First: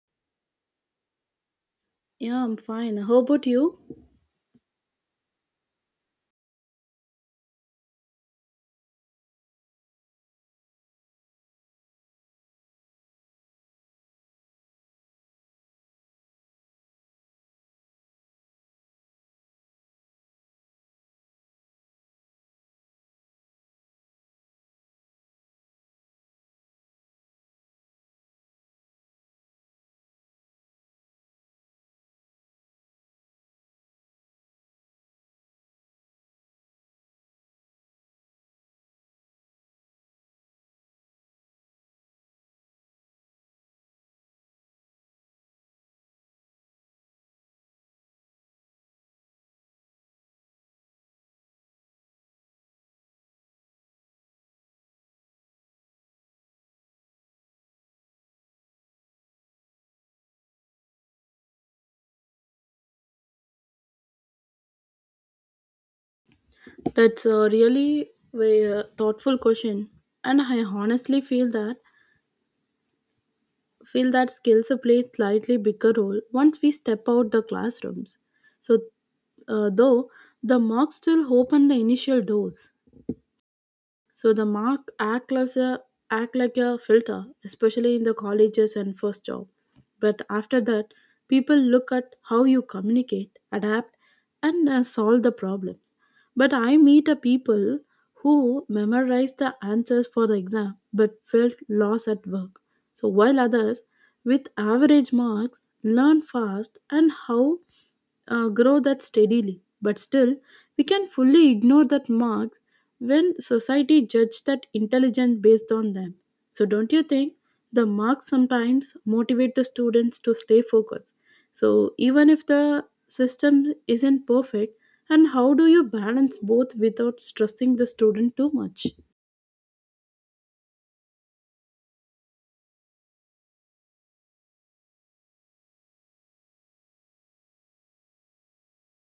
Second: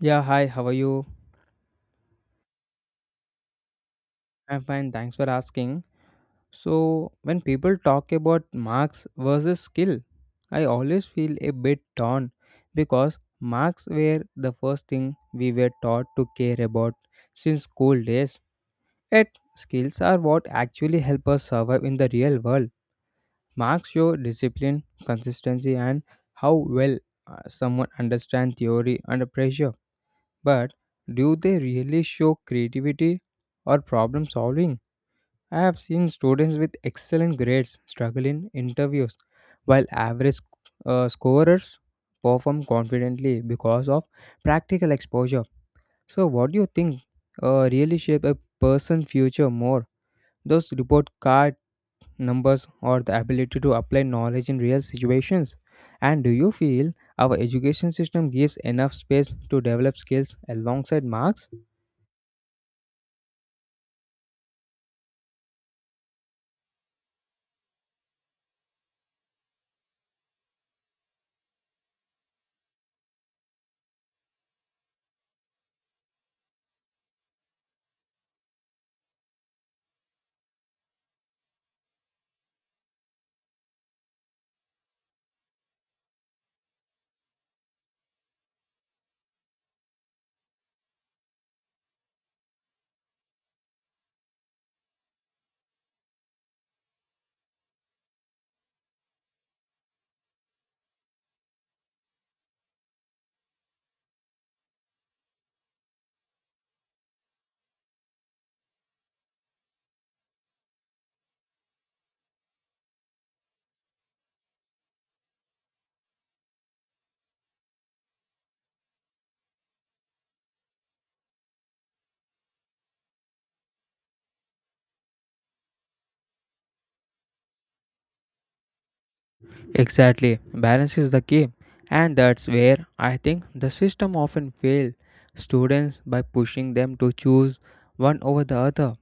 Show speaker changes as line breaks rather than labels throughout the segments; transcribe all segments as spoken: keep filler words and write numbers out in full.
Yeah, hi, how are you?
Yeah, I'm fine. How about you?
I'm fine, thanks for asking. So, when people talk about marks versus skill, I always feel a bit torn because marks were the first thing we were taught to care about since school days. Yet, skills are what actually help us survive in the real world. Marks show discipline, consistency, and how well uh, someone understands theory under pressure. But do they really show creativity or problem solving? I have seen students with excellent grades struggle in interviews, while average uh, scorers perform confidently because of practical exposure. So, what do you think uh, really shape a person's future more? Those report card numbers or the ability to apply knowledge in real situations? And do you feel our education system gives enough space to develop skills alongside marks?
That's a really very, uh, thoughtful question, and I honestly feel that feel that skills play slightly bigger role once we step out the classrooms. So, uh, though the marks still open the initial doors, so the mark act like a act like a filter, especially in the colleges and first job. But after that, people look at how you communicate, adapt, and uh, solve the problems. But I meet a people who memorize the answers for the exam but felt lost at work. So while others with average marks learn fast and how uh, grow that steadily. But still, we can fully ignore that marks when society judges that intelligence based on them. So, don't you think the marks sometimes motivate the students to stay focused? So, even if the system isn't perfect, and how do you balance both without stressing the student too much?
Exactly, balance is the key, and that's where I think the system often fails students by pushing them to choose one over the other.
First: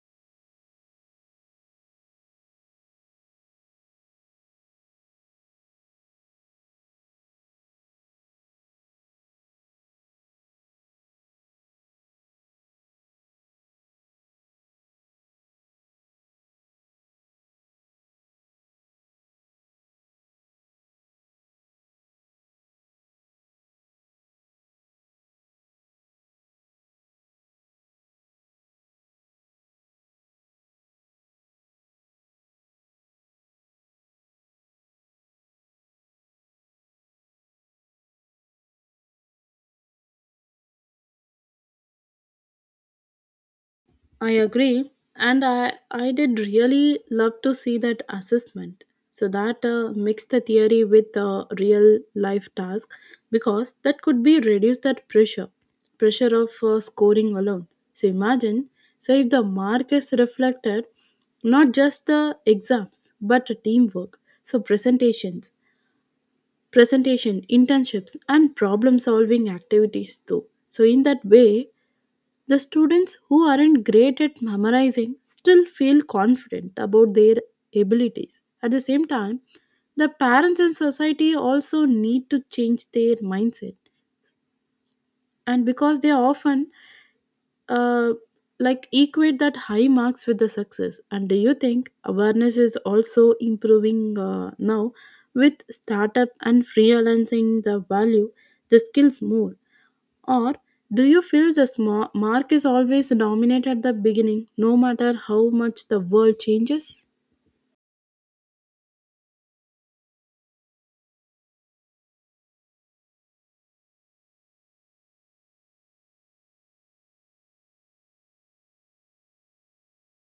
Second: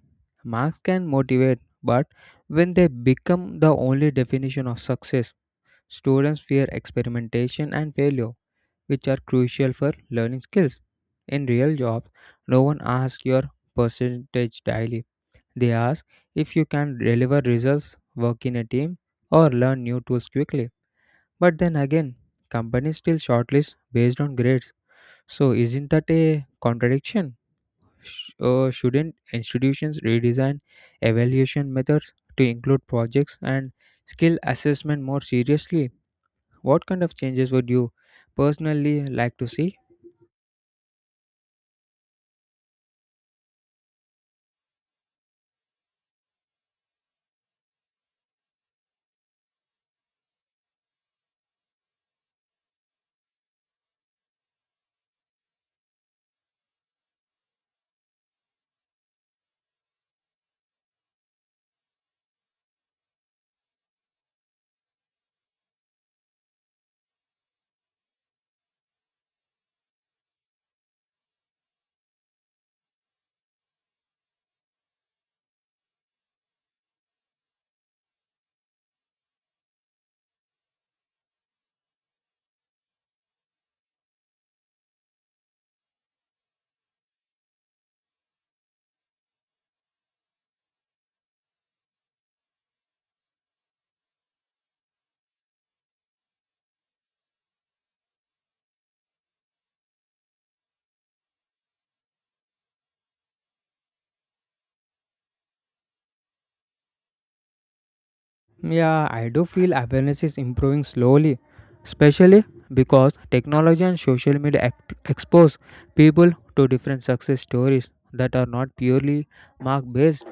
Marks can motivate, but when they become the only definition of success, students fear experimentation and failure, which are crucial for learning skills. In real jobs, no one asks your percentage daily. They ask if you can deliver results, work in a team, or learn new tools quickly. But then again, companies still shortlist based on grades. So isn't that a contradiction? Sh- uh, shouldn't institutions redesign evaluation methods to include projects and skill assessment more seriously? What kind of changes would you personally like to see?
I agree, and I, I did really love to see that assessment. So that uh, mixed the theory with the real life task because that could be reduce that pressure, pressure of uh, scoring alone. So imagine, so if the mark is reflected not just the exams but teamwork, so presentations, presentation, internships, and problem solving activities too. So in that way, the students who aren't great at memorizing still feel confident about their abilities. At the same time, the parents and society also need to change their mindset, and because they often uh, like equate that high marks with the success. And do you think awareness is also improving uh, now with startup and freelancing the value, the skills more? Or do you feel the sma- mark is always dominant at the beginning, no matter how much the world changes?
Yeah, I do feel awareness is improving slowly, especially because technology and social media act- expose people to different success stories that are not purely mark based.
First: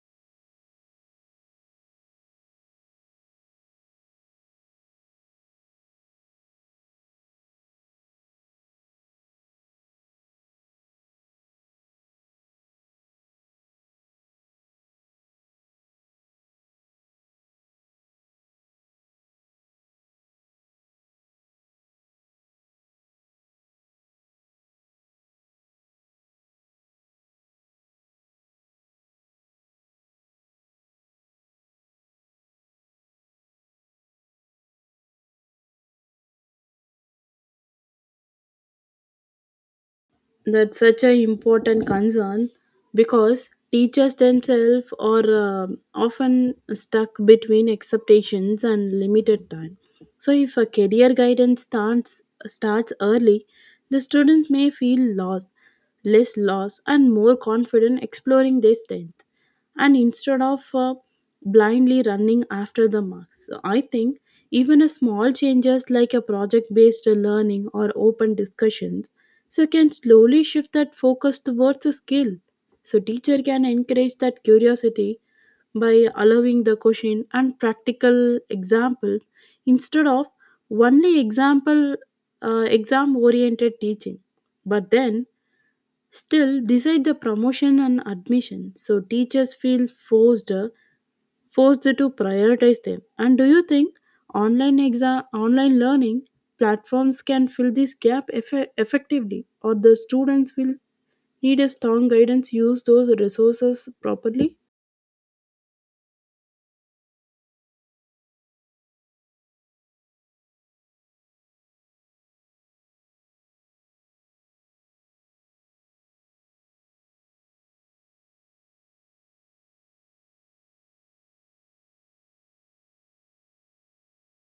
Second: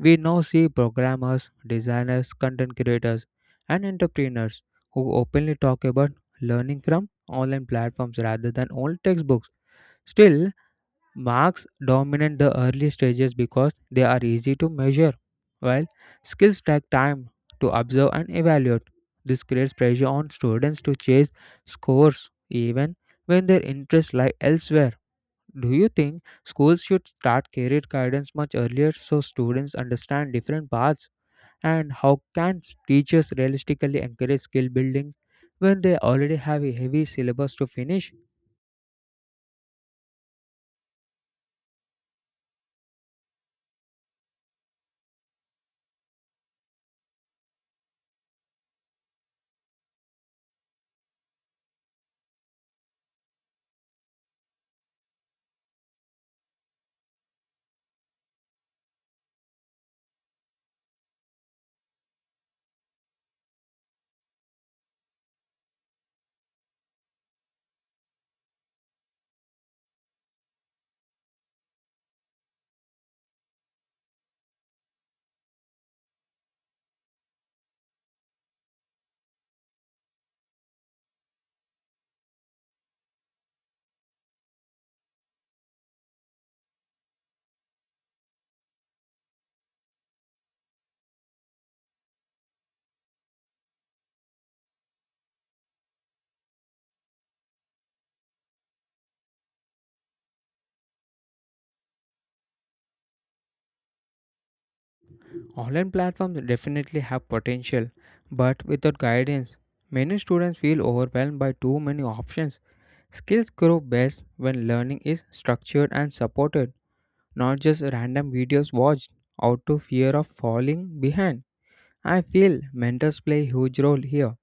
We now see programmers, designers, content creators, and entrepreneurs who openly talk about learning from online platforms rather than old textbooks. Still, marks dominate the early stages because they are easy to measure, while skills take time to observe and evaluate. This creates pressure on students to chase scores even when their interests lie elsewhere. Do you think schools should start career guidance much earlier so students understand different paths? And how can teachers realistically encourage skill building when they already have a heavy syllabus to finish?
That's such an important concern because teachers themselves are uh, often stuck between expectations and limited time. So, if a career guidance starts starts early, the students may feel lost, less lost, and more confident exploring their strength, and instead of uh, blindly running after the marks. So, I think even a small changes like a project-based learning or open discussions so you can slowly shift that focus towards a skill so teacher can encourage that curiosity by allowing the question and practical example instead of only example uh, exam oriented teaching but then still decide the promotion and admission so teachers feel forced uh, forced to prioritize them. And do you think online exam, online learning platforms can fill this gap effe- effectively, or the students will need a strong guidance use those resources properly?
Online platforms definitely have potential, but without guidance, many students feel overwhelmed by too many options. Skills grow best when learning is structured and supported, not just random videos watched out of fear of falling behind. I feel mentors play a huge role here,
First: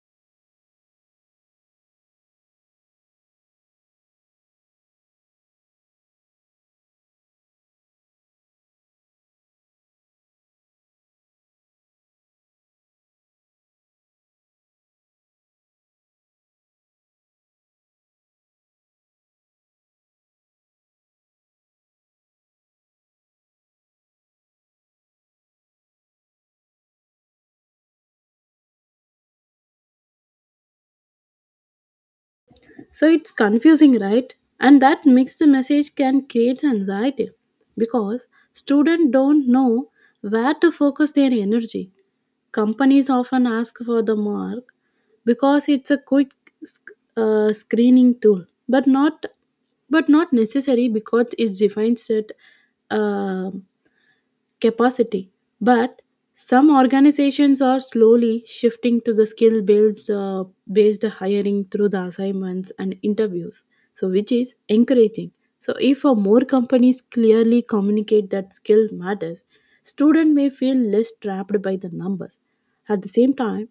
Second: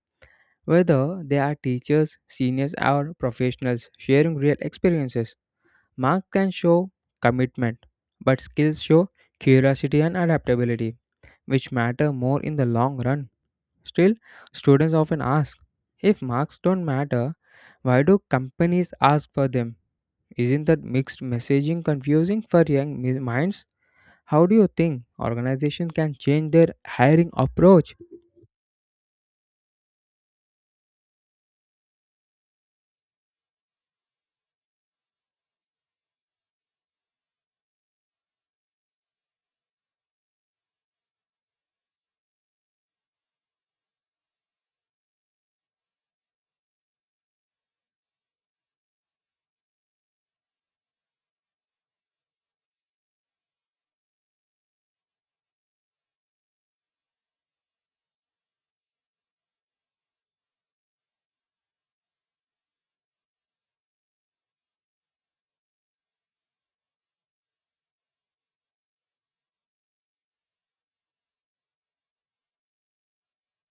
whether they are teachers, seniors, or professionals sharing real experiences. Marks can show commitment, but skills show curiosity and adaptability, which matter more in the long run. Still, students often ask, if marks don't matter, why do companies ask for them? Isn't that mixed messaging confusing for young mi- minds? How do you think organizations can change their hiring approach?
So it's confusing, right? And that mixed message can create anxiety because students don't know where to focus their energy. Companies often ask for the mark because it's a quick sc- uh, screening tool, but not but not necessary because it defines that capacity. But some organizations are slowly shifting to the skill based, uh, based hiring through the assignments and interviews, so which is encouraging. So if uh, more companies clearly communicate that skill matters, student may feel less trapped by the numbers. At the same time,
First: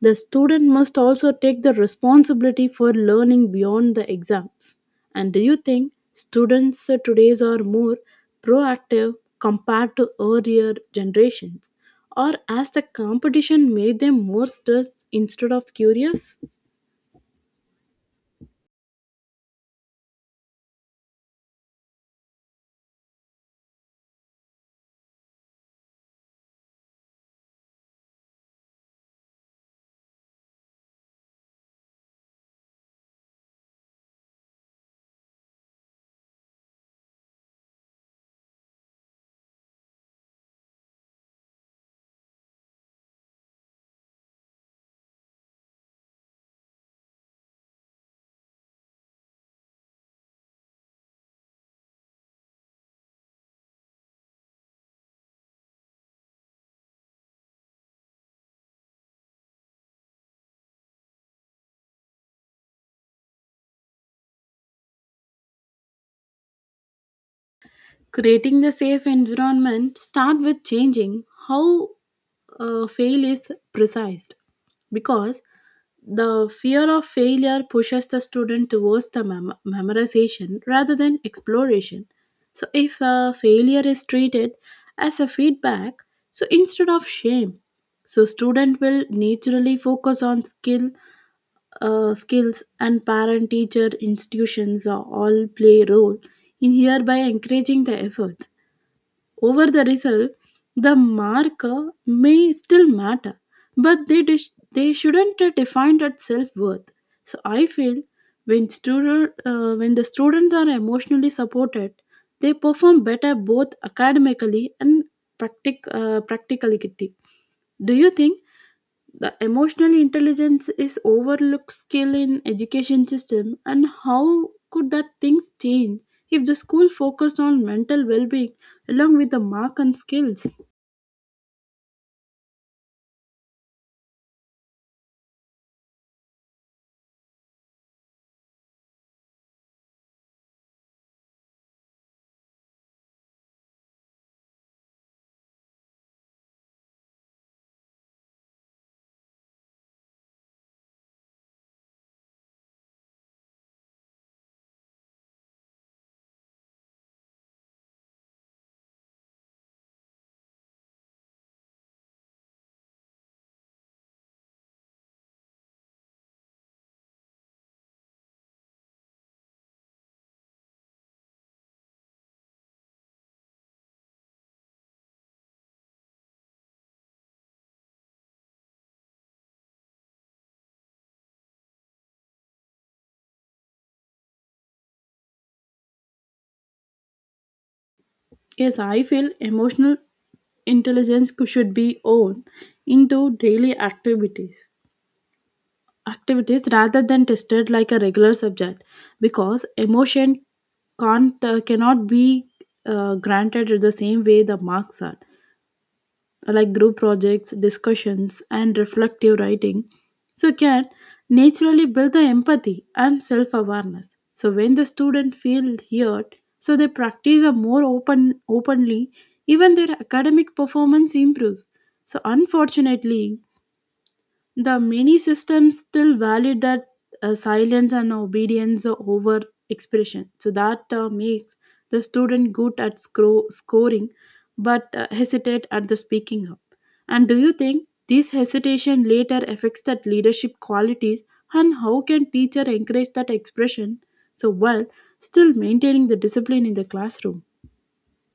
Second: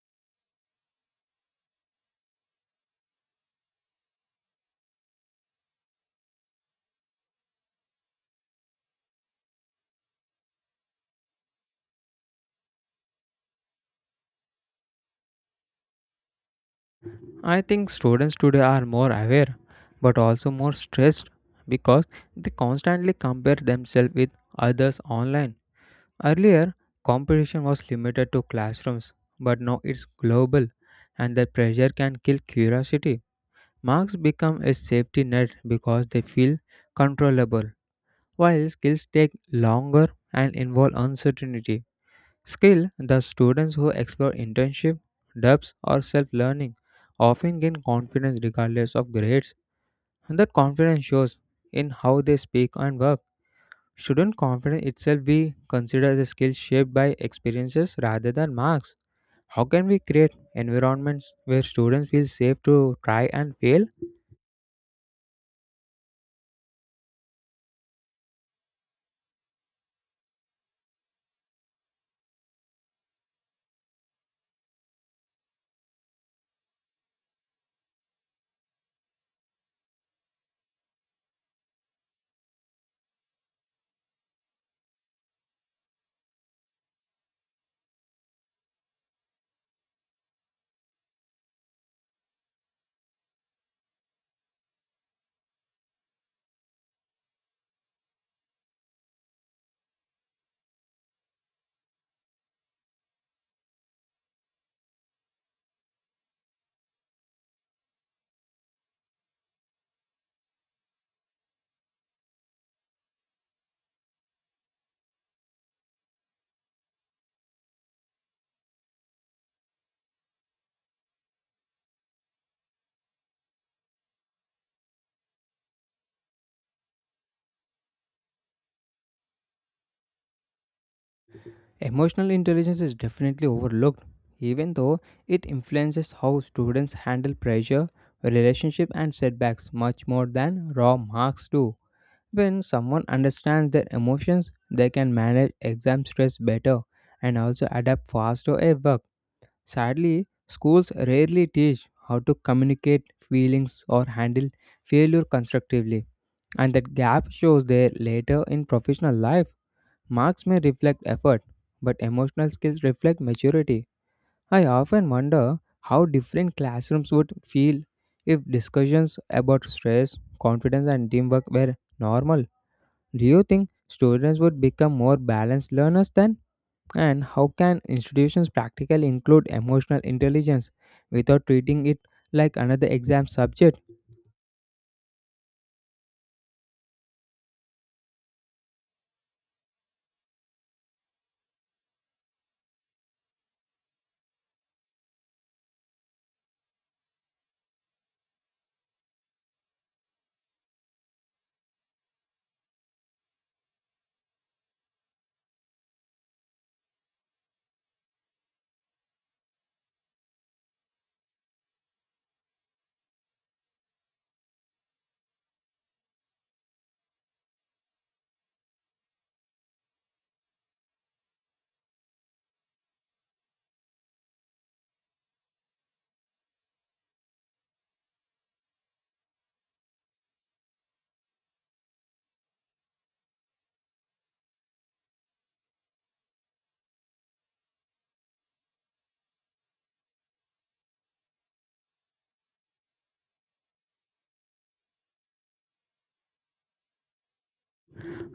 the student must also take the responsibility for learning beyond the exams. And do you think students uh, today's are more proactive compared to earlier generations? Or has the competition made them more stressed instead of curious?
I think students today are more aware but also more stressed because they constantly compare themselves with others online. Earlier, competition was limited to classrooms, but now it's global and the pressure can kill curiosity. Marks become a safety net because they feel controllable, while skills take longer and involve uncertainty. Skill The students who explore internship, dubs, or self learning often gain confidence regardless of grades, and that confidence shows in how they speak and work. Shouldn't confidence itself be considered a skill shaped by experiences rather than marks? How can we create environments where students feel safe to try and fail?
Creating the safe environment start with changing how uh, fail is precise because the fear of failure pushes the student towards the mem- memorization rather than exploration. So, if a failure is treated as a feedback, so instead of shame, so student will naturally focus on skill, uh, skills, and parent-teacher institutions uh, all play role in hereby encouraging the efforts over the result, the marker may still matter, but they, dis- they shouldn't uh, define that self worth. So I feel when student uh, when the students are emotionally supported, they perform better both academically and practic- uh, practically. Do you think the emotional intelligence is overlooked skill in education system and how could that things change if the school focused on mental well-being along with the mark and skills?
Emotional intelligence is definitely overlooked, even though it influences how students handle pressure, relationship, and setbacks much more than raw marks do. When someone understands their emotions, they can manage exam stress better and also adapt faster at work. Sadly, schools rarely teach how to communicate feelings or handle failure constructively, and that gap shows there later in professional life. Marks may reflect effort, but emotional skills reflect maturity. I often wonder how different classrooms would feel if discussions about stress, confidence, and teamwork were normal. Do you think students would become more balanced learners then? And how can institutions practically include emotional intelligence without treating it like another exam subject?
Yes, I feel emotional intelligence should be owned into daily activities activities rather than tested like a regular subject because emotion can't uh, cannot be uh, granted in the same way the marks are, like group projects, discussions, and reflective writing, so can naturally build the empathy and self awareness. So when the student feel heard, so they practice a more open openly, even their academic performance improves. So unfortunately, the many systems still value that uh, silence and obedience over expression. So that uh, makes the student good at scro- scoring but uh, hesitate at the speaking up. And do you think this hesitation later affects that leadership qualities and how can teacher encourage that expression so well still maintaining the discipline in the classroom?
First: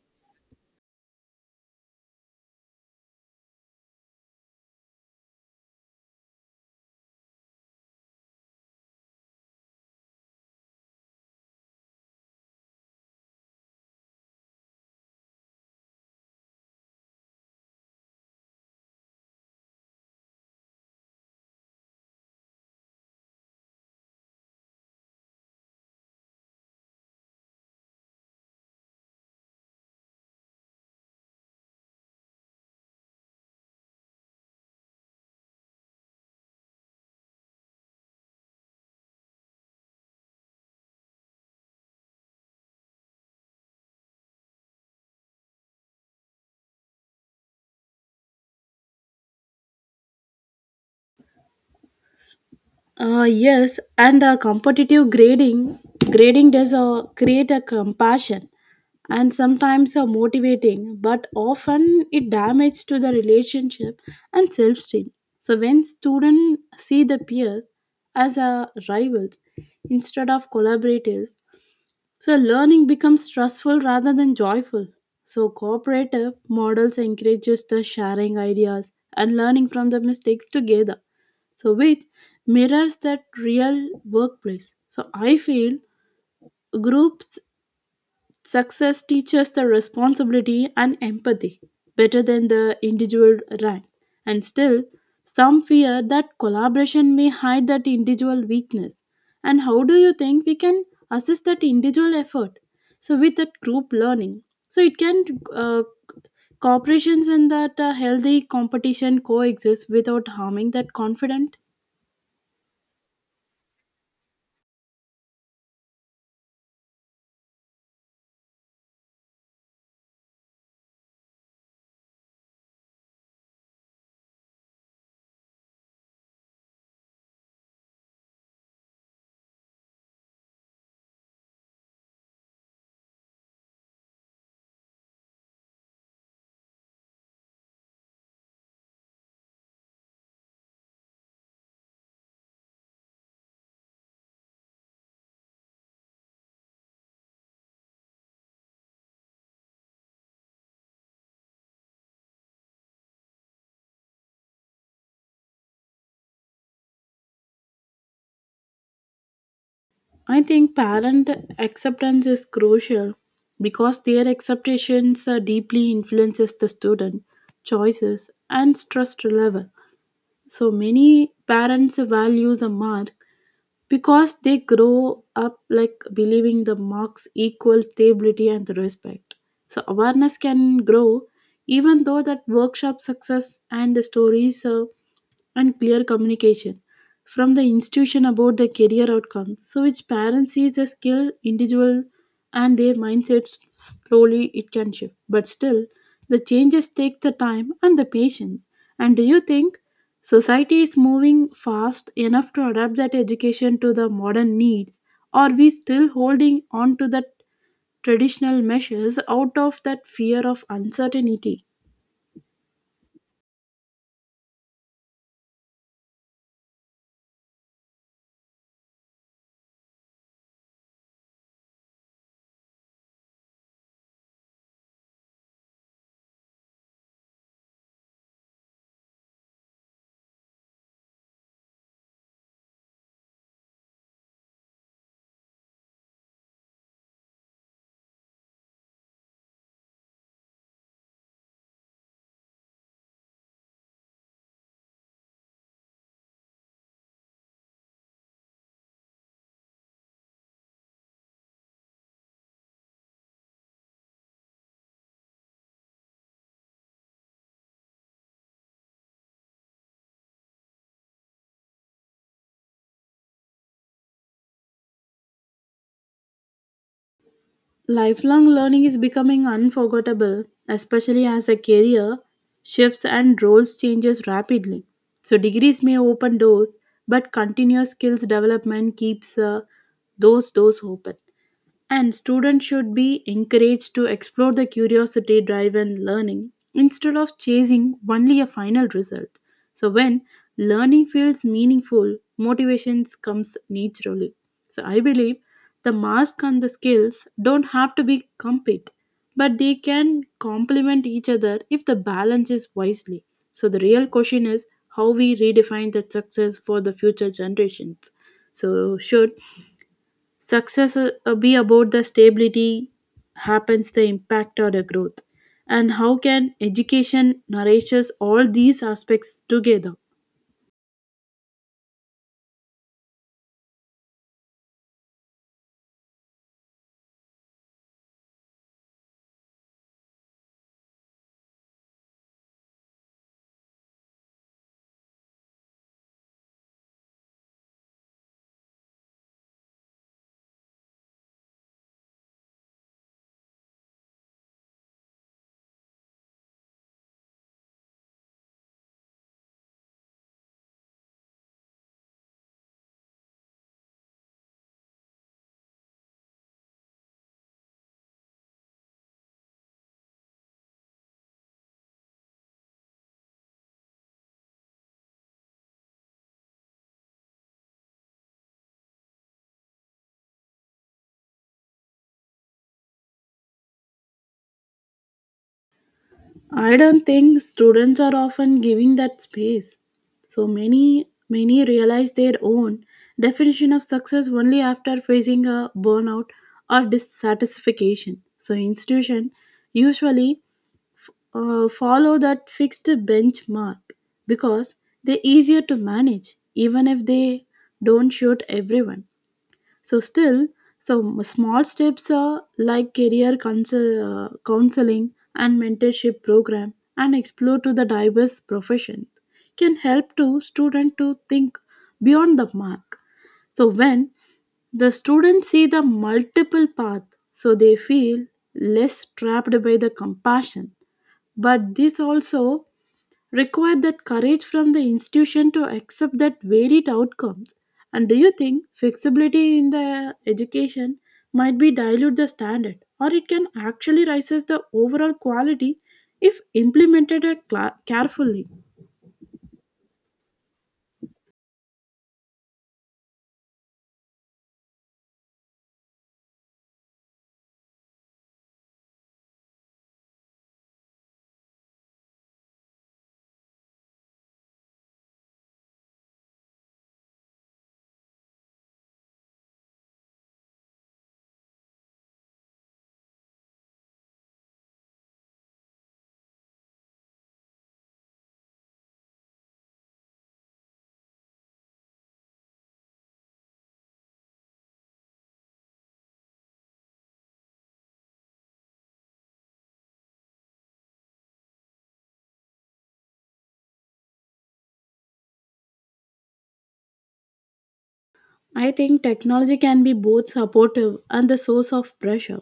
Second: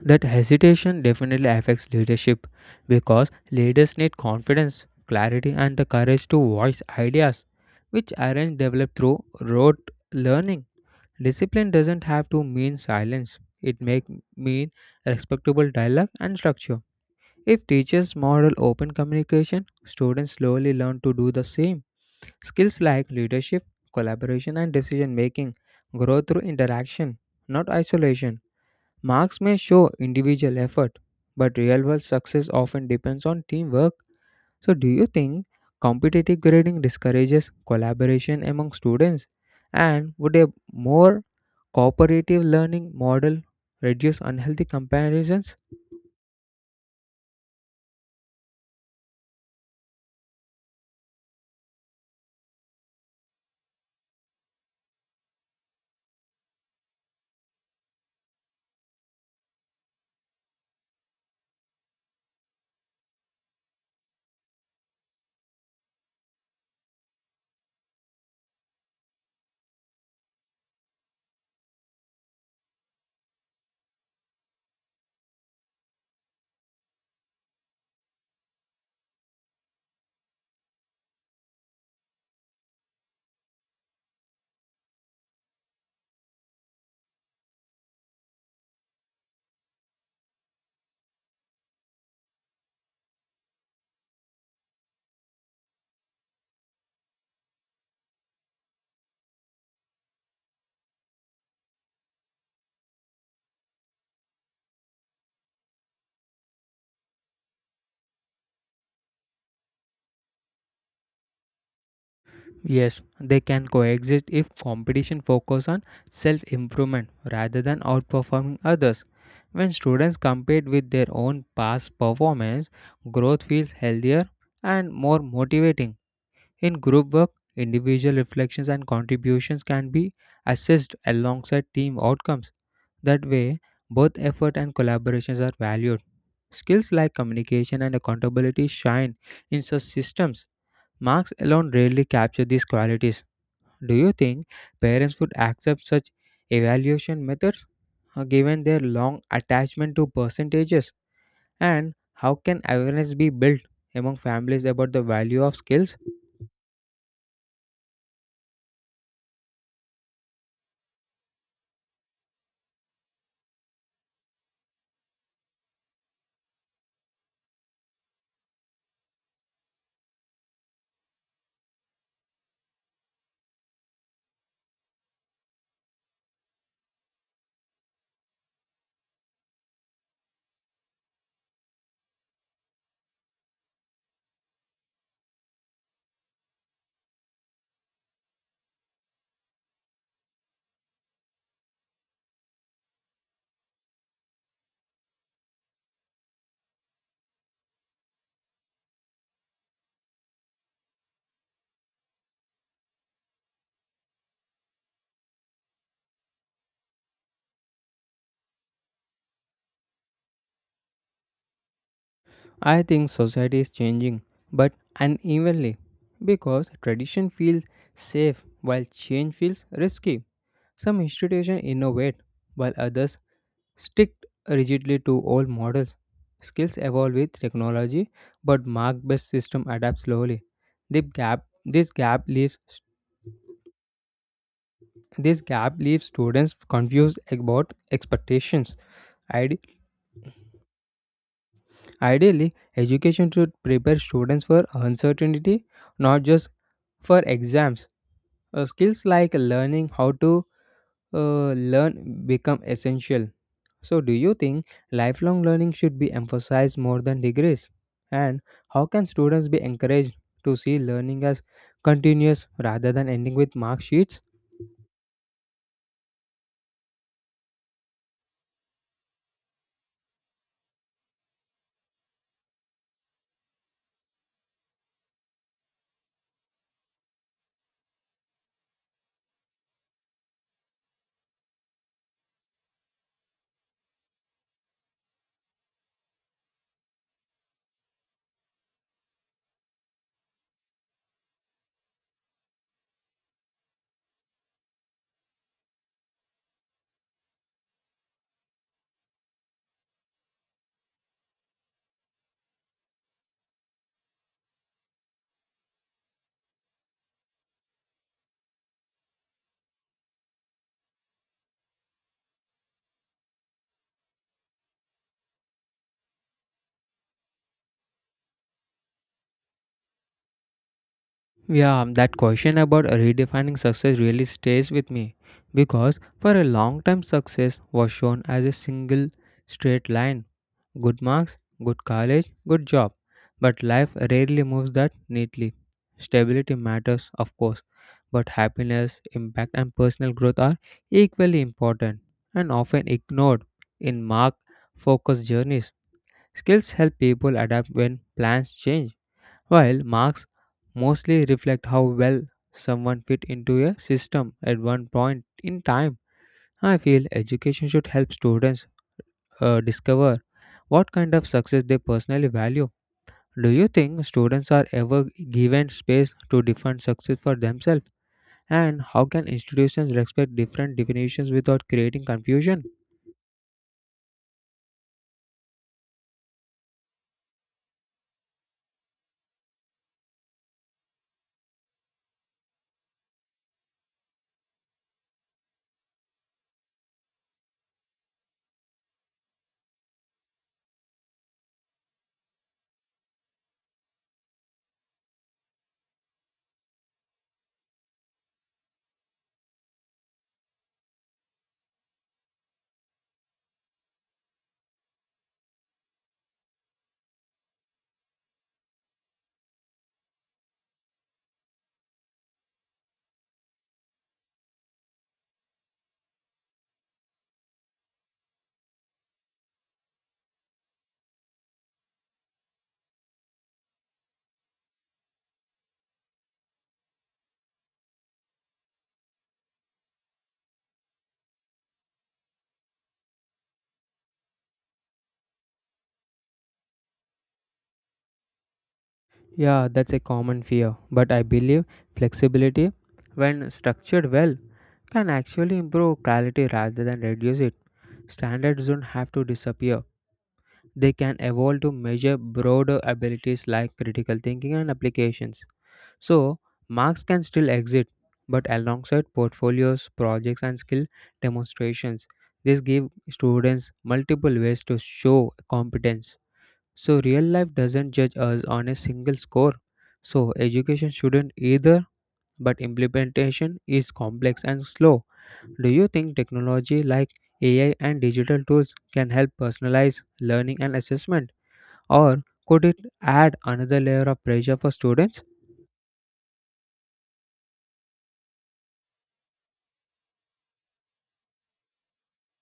That hesitation definitely affects leadership because leaders need confidence, clarity, and the courage to voice ideas, which aren't developed through rote learning. Discipline doesn't have to mean silence, it may mean respectable dialogue and structure. If teachers model open communication, students slowly learn to do the same. Skills like leadership, collaboration, and decision making grow through interaction, not isolation. Marks may show individual effort, but real world success often depends on teamwork. So, do you think competitive grading discourages collaboration among students? And would a more cooperative learning model reduce unhealthy comparisons?
Uh, yes, and uh, competitive grading grading does uh, create a compassion and sometimes uh, motivating, but often it damages to the relationship and self-esteem. So when students see the peers as uh, rivals instead of collaborators, so learning becomes stressful rather than joyful. So cooperative models encourages the sharing ideas and learning from the mistakes together so which mirrors that real workplace. So I feel groups success teaches the responsibility and empathy better than the individual rank. And still, some fear that collaboration may hide that individual weakness. And how do you think we can assist that individual effort? So with that group learning, so it can uh, cooperations and that uh, healthy competition coexist without harming that confident.
Yes, they can coexist if competition focuses on self improvement rather than outperforming others. When students compete with their own past performance, growth feels healthier and more motivating. In group work, individual reflections and contributions can be assessed alongside team outcomes. That way, both effort and collaborations are valued. Skills like communication and accountability shine in such systems. Marks alone rarely capture these qualities. Do you think parents would accept such evaluation methods, uh, given their long attachment to percentages? And how can awareness be built among families about the value of skills?
I think parent acceptance is crucial because their acceptations uh, deeply influences the student choices and stress level. So many parents values a mark because they grow up like believing the marks equal stability and respect. So awareness can grow even though that workshop success and the stories uh, and clear communication from the institution about the career outcomes. So, which parent sees the skill, individual, and their mindsets slowly it can shift. But still, the changes take the time and the patience. And do you think society is moving fast enough to adapt that education to the modern needs? Or we still holding on to the traditional measures out of that fear of uncertainty?
I think society is changing, but unevenly, because tradition feels safe while change feels risky. Some institutions innovate, while others stick rigidly to old models. Skills evolve with technology, but mark-based system adapt slowly. The gap, this gap leaves this gap leaves students confused about expectations, ideas, ideally, education should prepare students for uncertainty, not just for exams. Uh, skills like learning how to uh, learn become essential. So, do you think lifelong learning should be emphasized more than degrees? And how can students be encouraged to see learning as continuous rather than ending with mark sheets?
Lifelong learning is becoming unforgettable, especially as a career shifts and roles changes rapidly. So degrees may open doors, but continuous skills development keeps uh, those doors open. And students should be encouraged to explore the curiosity driven learning instead of chasing only a final result. So, when learning feels meaningful, motivation comes naturally. So, I believe the mask and the skills don't have to be compete, but they can complement each other if the balance is wisely. So, the real question is how we redefine that success for the future generations. So, should success uh, uh, be about the stability, happens the impact or the growth. And how can education nourishes all these aspects together?
Yeah, um, that question about redefining success really stays with me because for a long time, success was shown as a single straight line, good marks, good college, good job. But life rarely moves that neatly. Stability matters, of course, but happiness, impact, and personal growth are equally important and often ignored in mark focused journeys. Skills help people adapt when plans change while marks mostly reflect how well someone fit into a system at one point in time. I feel education should help students uh, discover what kind of success they personally value. Do you think students are ever given space to define success for themselves? And how can institutions respect different definitions without creating confusion?
I don't think students are often giving that space. So many many realize their own definition of success only after facing a burnout or dissatisfaction. So institution usually uh, follow that fixed benchmark because they're easier to manage even if they don't shoot everyone so still so small steps are like career counsel, uh, counseling and mentorship program and explore to the diverse professions can help to student to think beyond the mark so when the students see the multiple path so they feel less trapped by the compassion but this also required that courage from the institution to accept that varied outcomes. And do you think flexibility in the education might be dilute the standard or it can actually raises the overall quality if implemented uh, cla- carefully?
Yeah, that's a common fear, but I believe flexibility, when structured well, can actually improve quality rather than reduce it. Standards don't have to disappear, they can evolve to measure broader abilities like critical thinking and applications. So, marks can still exist, but alongside portfolios, projects, and skill demonstrations. This gives students multiple ways to show competence. So, real life doesn't judge us on a single score. So, education shouldn't either, but implementation is complex and slow. Do you think technology like A I and digital tools can help personalize learning and assessment? Or could it add another layer of pressure for students?
I think technology can be both supportive and the source of pressure,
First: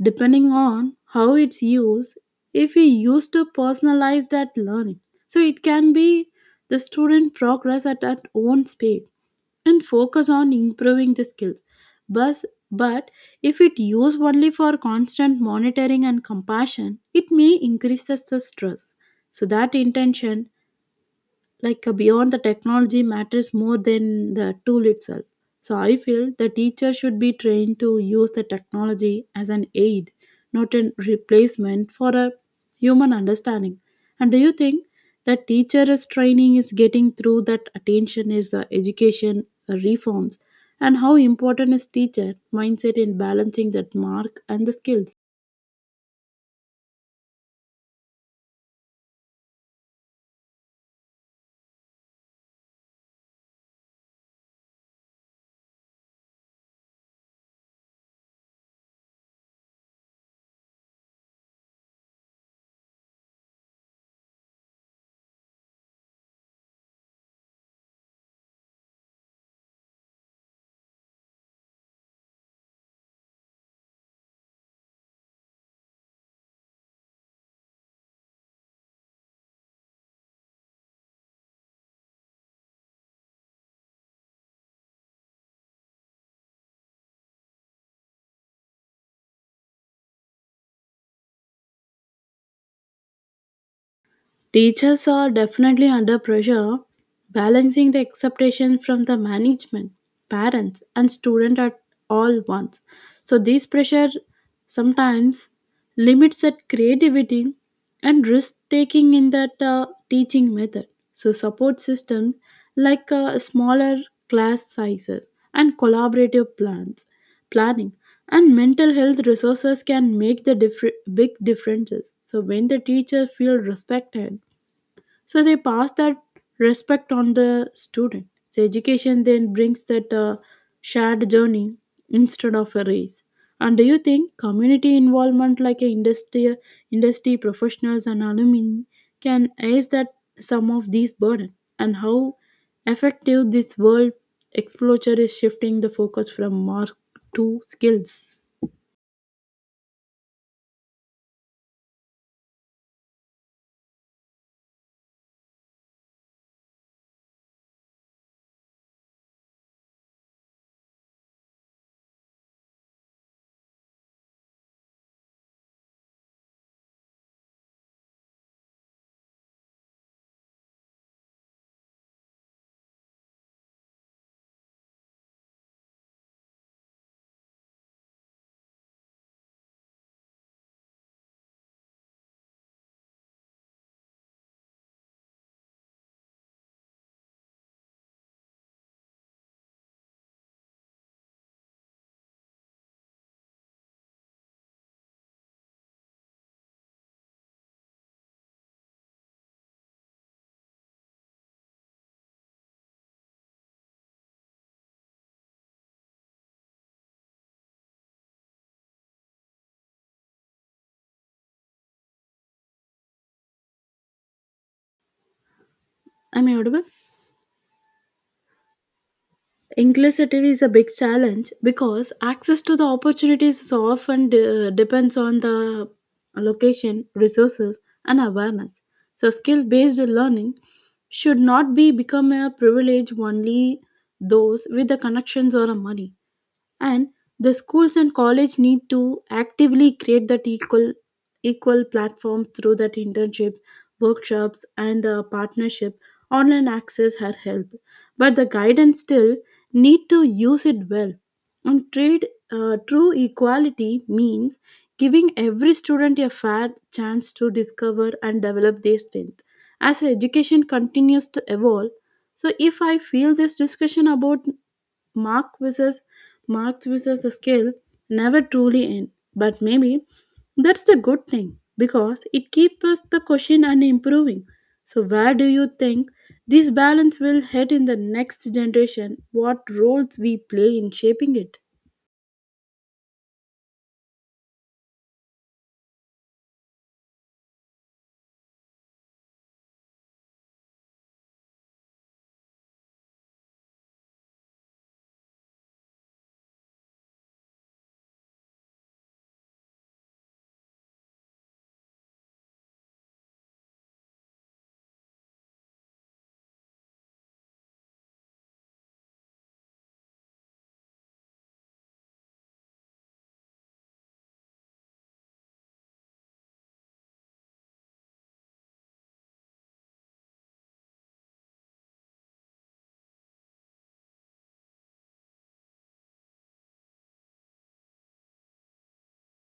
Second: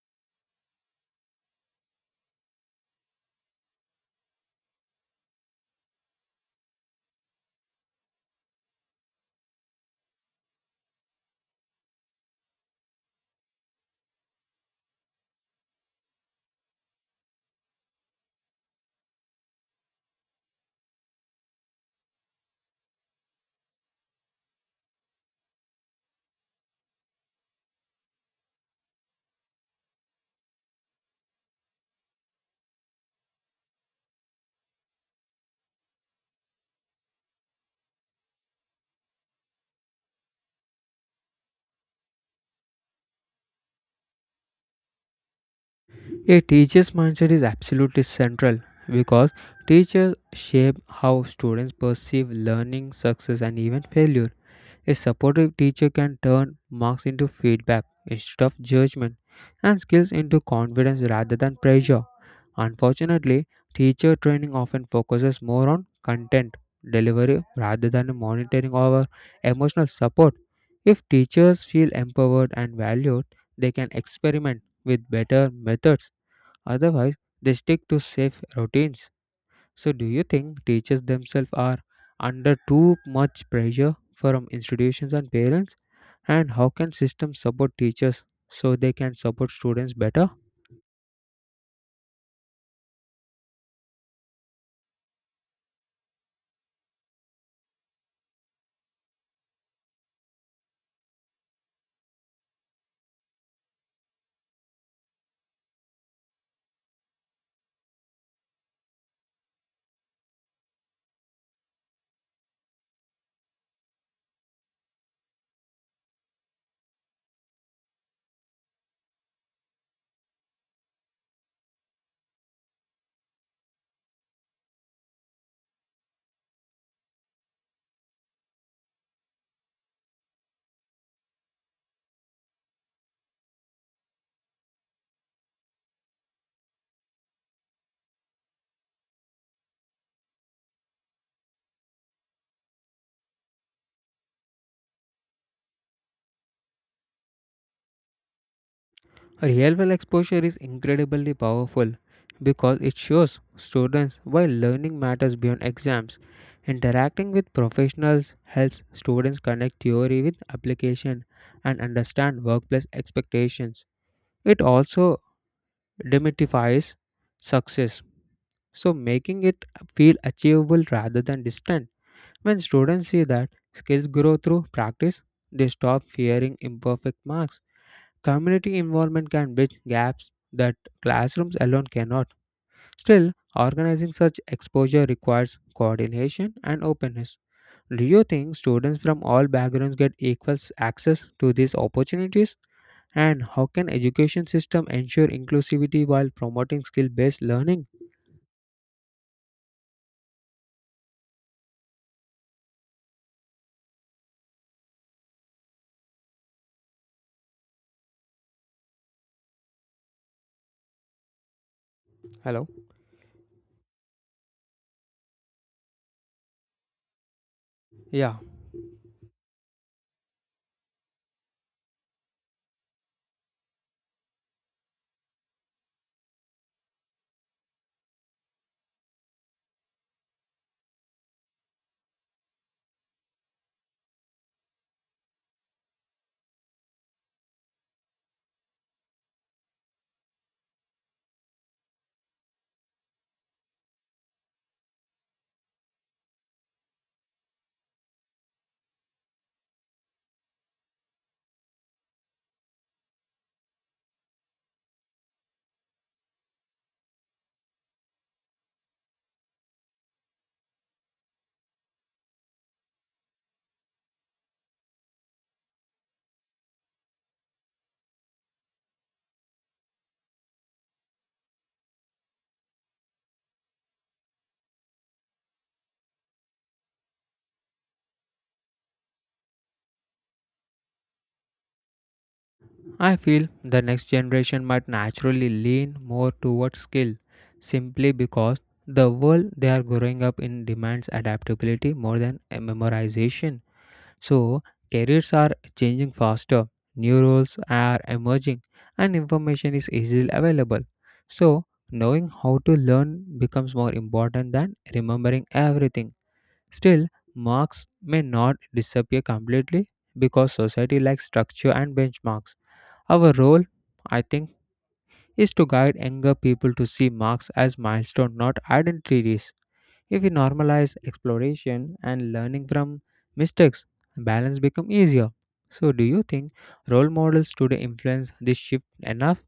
depending on how it's used. If we use to personalize that learning, so it can be the student progress at our own speed and focus on improving the skills. But, but if it used only for constant monitoring and compassion, it may increase the stress. So that intention like uh, beyond the technology matters more than the tool itself. So I feel the teacher should be trained to use the technology as an aid, not a replacement for a human understanding. And do you think that teacher's training is getting through that attention is uh, education uh, reforms? And how important is teacher mindset in balancing that mark and the skills?
A teacher's mindset is absolutely central because teachers shape how students perceive learning, success, and even failure. A supportive teacher can turn marks into feedback instead of judgment and skills into confidence rather than pressure. Unfortunately, teacher training often focuses more on content delivery rather than monitoring our emotional support. If teachers feel empowered and valued, they can experiment with better methods. Otherwise, they stick to safe routines. So, do you think teachers themselves are under too much pressure from institutions and parents? And how can systems support teachers so they can support students better?
Teachers are definitely under pressure, balancing the expectations from the management, parents, and student at all once. So this pressure sometimes limits that creativity and risk taking in that uh, teaching method. So support systems like uh, smaller class sizes and collaborative plans, planning, and mental health resources can make the differ- big differences. So when the teacher feels respected so they pass that respect on the student. So education then brings that uh, shared journey instead of a race. And do you think community involvement like a industry, industry professionals and alumni can ease that some of these burden? And how effective this world exposure is shifting the focus from mark to skills?
Real world exposure is incredibly powerful because it shows students why learning matters beyond exams. Interacting with professionals helps students connect theory with application and understand workplace expectations. It also demystifies success, so making it feel achievable rather than distant. When students see that skills grow through practice, they stop fearing imperfect marks. Community involvement can bridge gaps that classrooms alone cannot. Still, organizing such exposure requires coordination and openness. Do you think students from all backgrounds get equal access to these opportunities? And how can education system ensure inclusivity while promoting skill-based learning? Hello.
Am I audible?
Yeah.
Inclusivity is a big challenge because access to the opportunities is often de- depends on the location, resources, and awareness. So, skill based learning should not be become a privilege only those with the connections or a money and the schools and college need to actively create that equal equal platform through that internship workshops and the partnership online access her help but the guidance still need to use it well and trade uh, true equality means giving every student a fair chance to discover and develop their strength as education continues to evolve, so if I feel this discussion about Mark versus Mark versus the skill never truly end. But maybe that's the good thing because it keeps us the question and improving. So where do you think this balance will head in the next generation? What roles we play in shaping it?
I feel the next generation might naturally lean more towards skill simply because the world they are growing up in demands adaptability more than a memorization. So, careers are changing faster, new roles are emerging, and information is easily available. So, knowing how to learn becomes more important than remembering everything. Still, marks may not disappear completely because society likes structure and benchmarks. Our role, I think, is to guide younger people to see marks as milestones, not identities. If we normalize exploration and learning from mistakes, balance becomes easier. So, do you think role models today influence this shift enough?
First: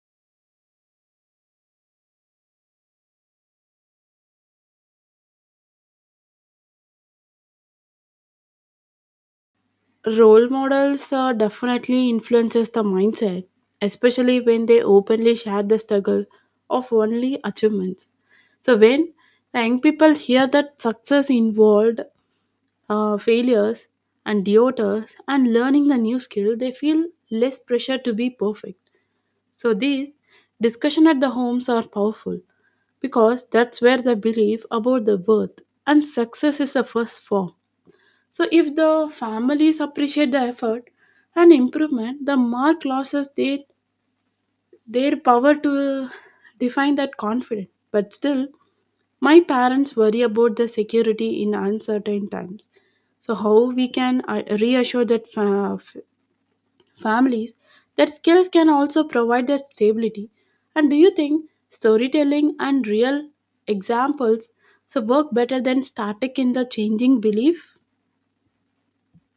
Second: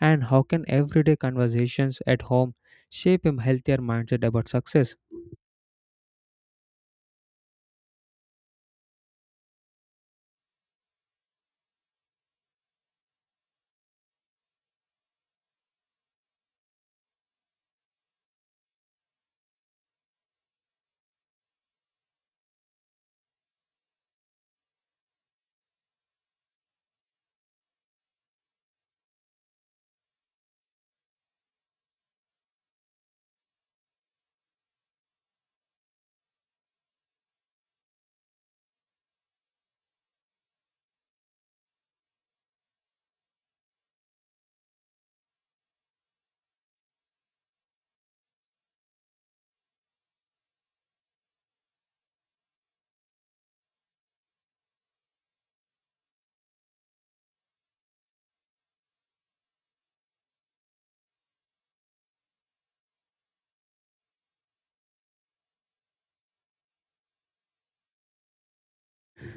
And how can everyday conversations at home shape a healthier mindset about success?
Role models uh, definitely influences the mindset especially when they openly share the struggle of only achievements so when young people hear that success involved uh, failures and doubters and learning the new skill, they feel less pressure to be perfect. So these discussion at the homes are powerful because that's where the belief about the worth and success is the first form. So if the families appreciate the effort and improvement, the mark losses they, their power to define that confidence. But still, my parents worry about the security in uncertain times. So, how we can uh, reassure that fa- f- families that skills can also provide that stability? And do you think storytelling and real examples so work better than static in the changing belief?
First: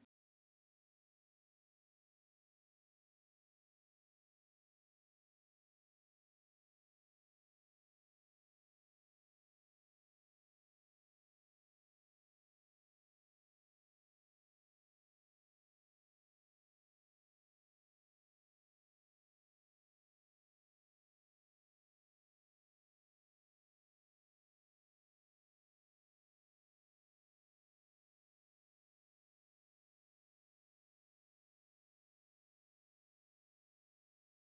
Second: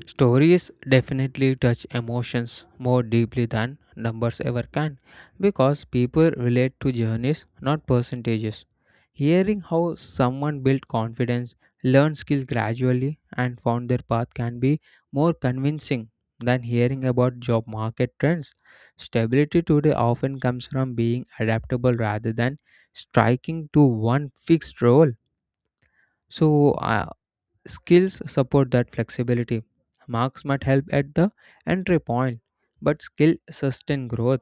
Stories definitely touch emotions more deeply than numbers ever can because people relate to journeys, not percentages. Hearing how someone built confidence, learned skills gradually, and found their path can be more convincing than hearing about job market trends. Stability today often comes from being adaptable rather than striking to one fixed role. So, uh, skills support that flexibility. Marks might help at the entry point, but skill sustain growth.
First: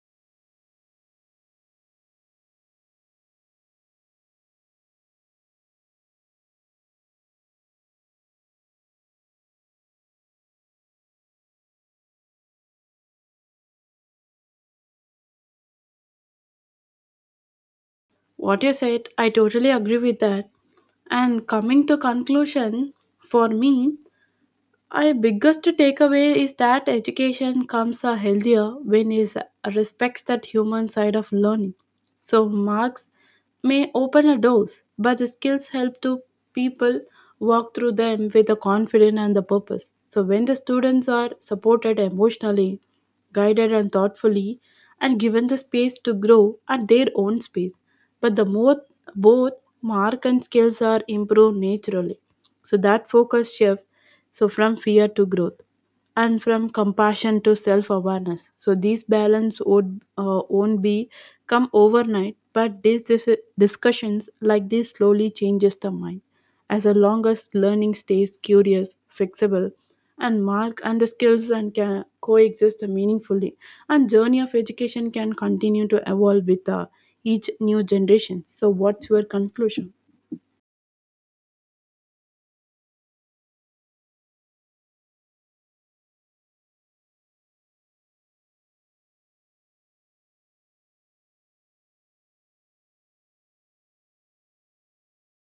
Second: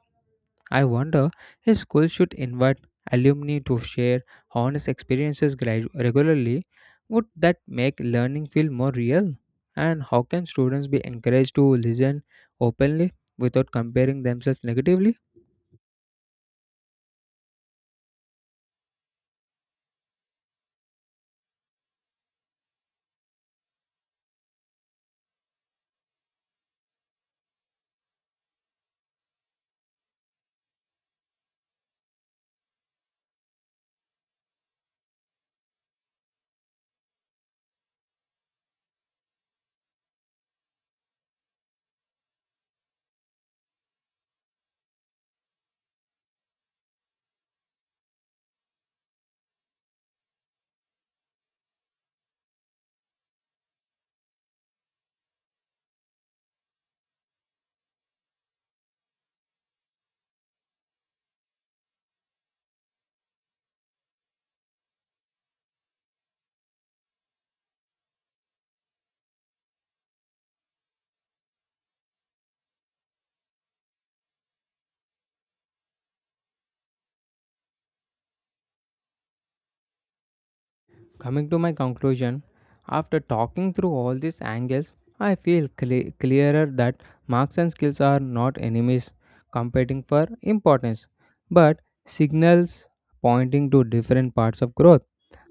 I wonder if schools should invite alumni to share honest experiences gradu- regularly. Would that make learning feel more real? And how can students be encouraged to listen openly without comparing themselves negatively?
What you said, I totally agree with that. And coming to conclusion, for me, my biggest takeaway is that education comes uh, healthier when it respects that human side of learning. So marks may open a doors, but the skills help to people walk through them with the confidence and the purpose. So when the students are supported emotionally, guided and thoughtfully, and given the space to grow at their own space, but the more both mark and skills are improved naturally. So that focus shift so from fear to growth and from compassion to self awareness. So these balance would uh, won't be come overnight, but these dis- discussions like this slowly changes the mind. As a longest learning stays curious, flexible, and mark and the skills and can coexist meaningfully, and journey of education can continue to evolve with uh, each new generation. So, what's your conclusion?
Coming to my conclusion, after talking through all these angles, I feel cle- clearer that marks and skills are not enemies competing for importance, but signals pointing to different parts of growth.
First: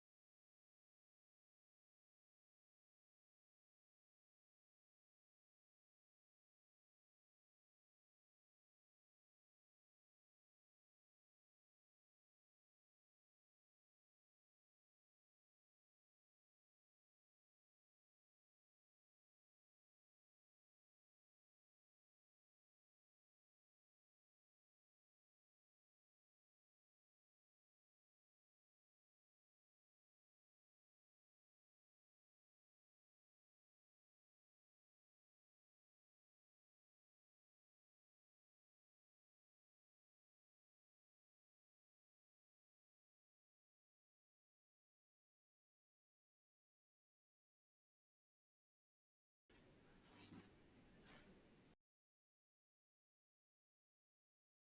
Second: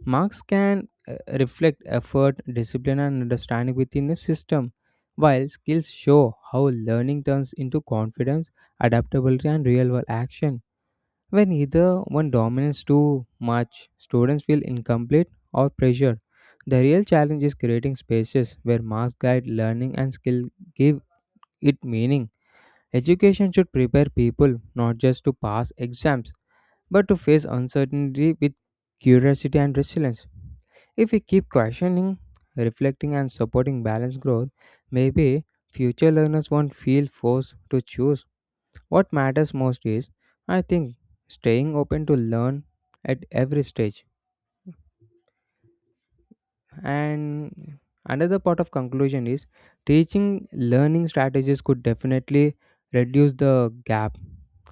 Marks can uh, reflect effort, discipline, and understanding within a system, while skills show how learning turns into confidence, adaptability, and real world action. When either one dominates too much, students feel incomplete or pressured. The real challenge is creating spaces where marks guide learning and skill give it meaning. Education should prepare people not just to pass exams, but to face uncertainty with curiosity and resilience. If we keep questioning, reflecting, and supporting balanced growth, maybe future learners won't feel forced to choose. What matters most is, I think, staying open to learn at every stage. And another part of conclusion is teaching learning strategies could definitely reduce the gap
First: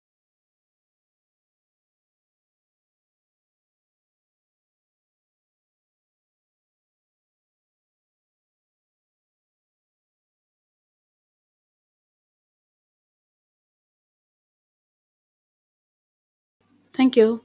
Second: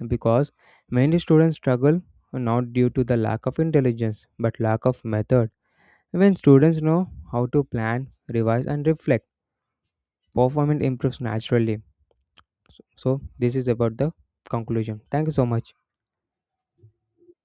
because many students struggle not due to the lack of intelligence but lack of method. When students know how to plan, revise, and reflect, performance improves naturally. So, so this is about the conclusion. Thank you so much.
Thank you.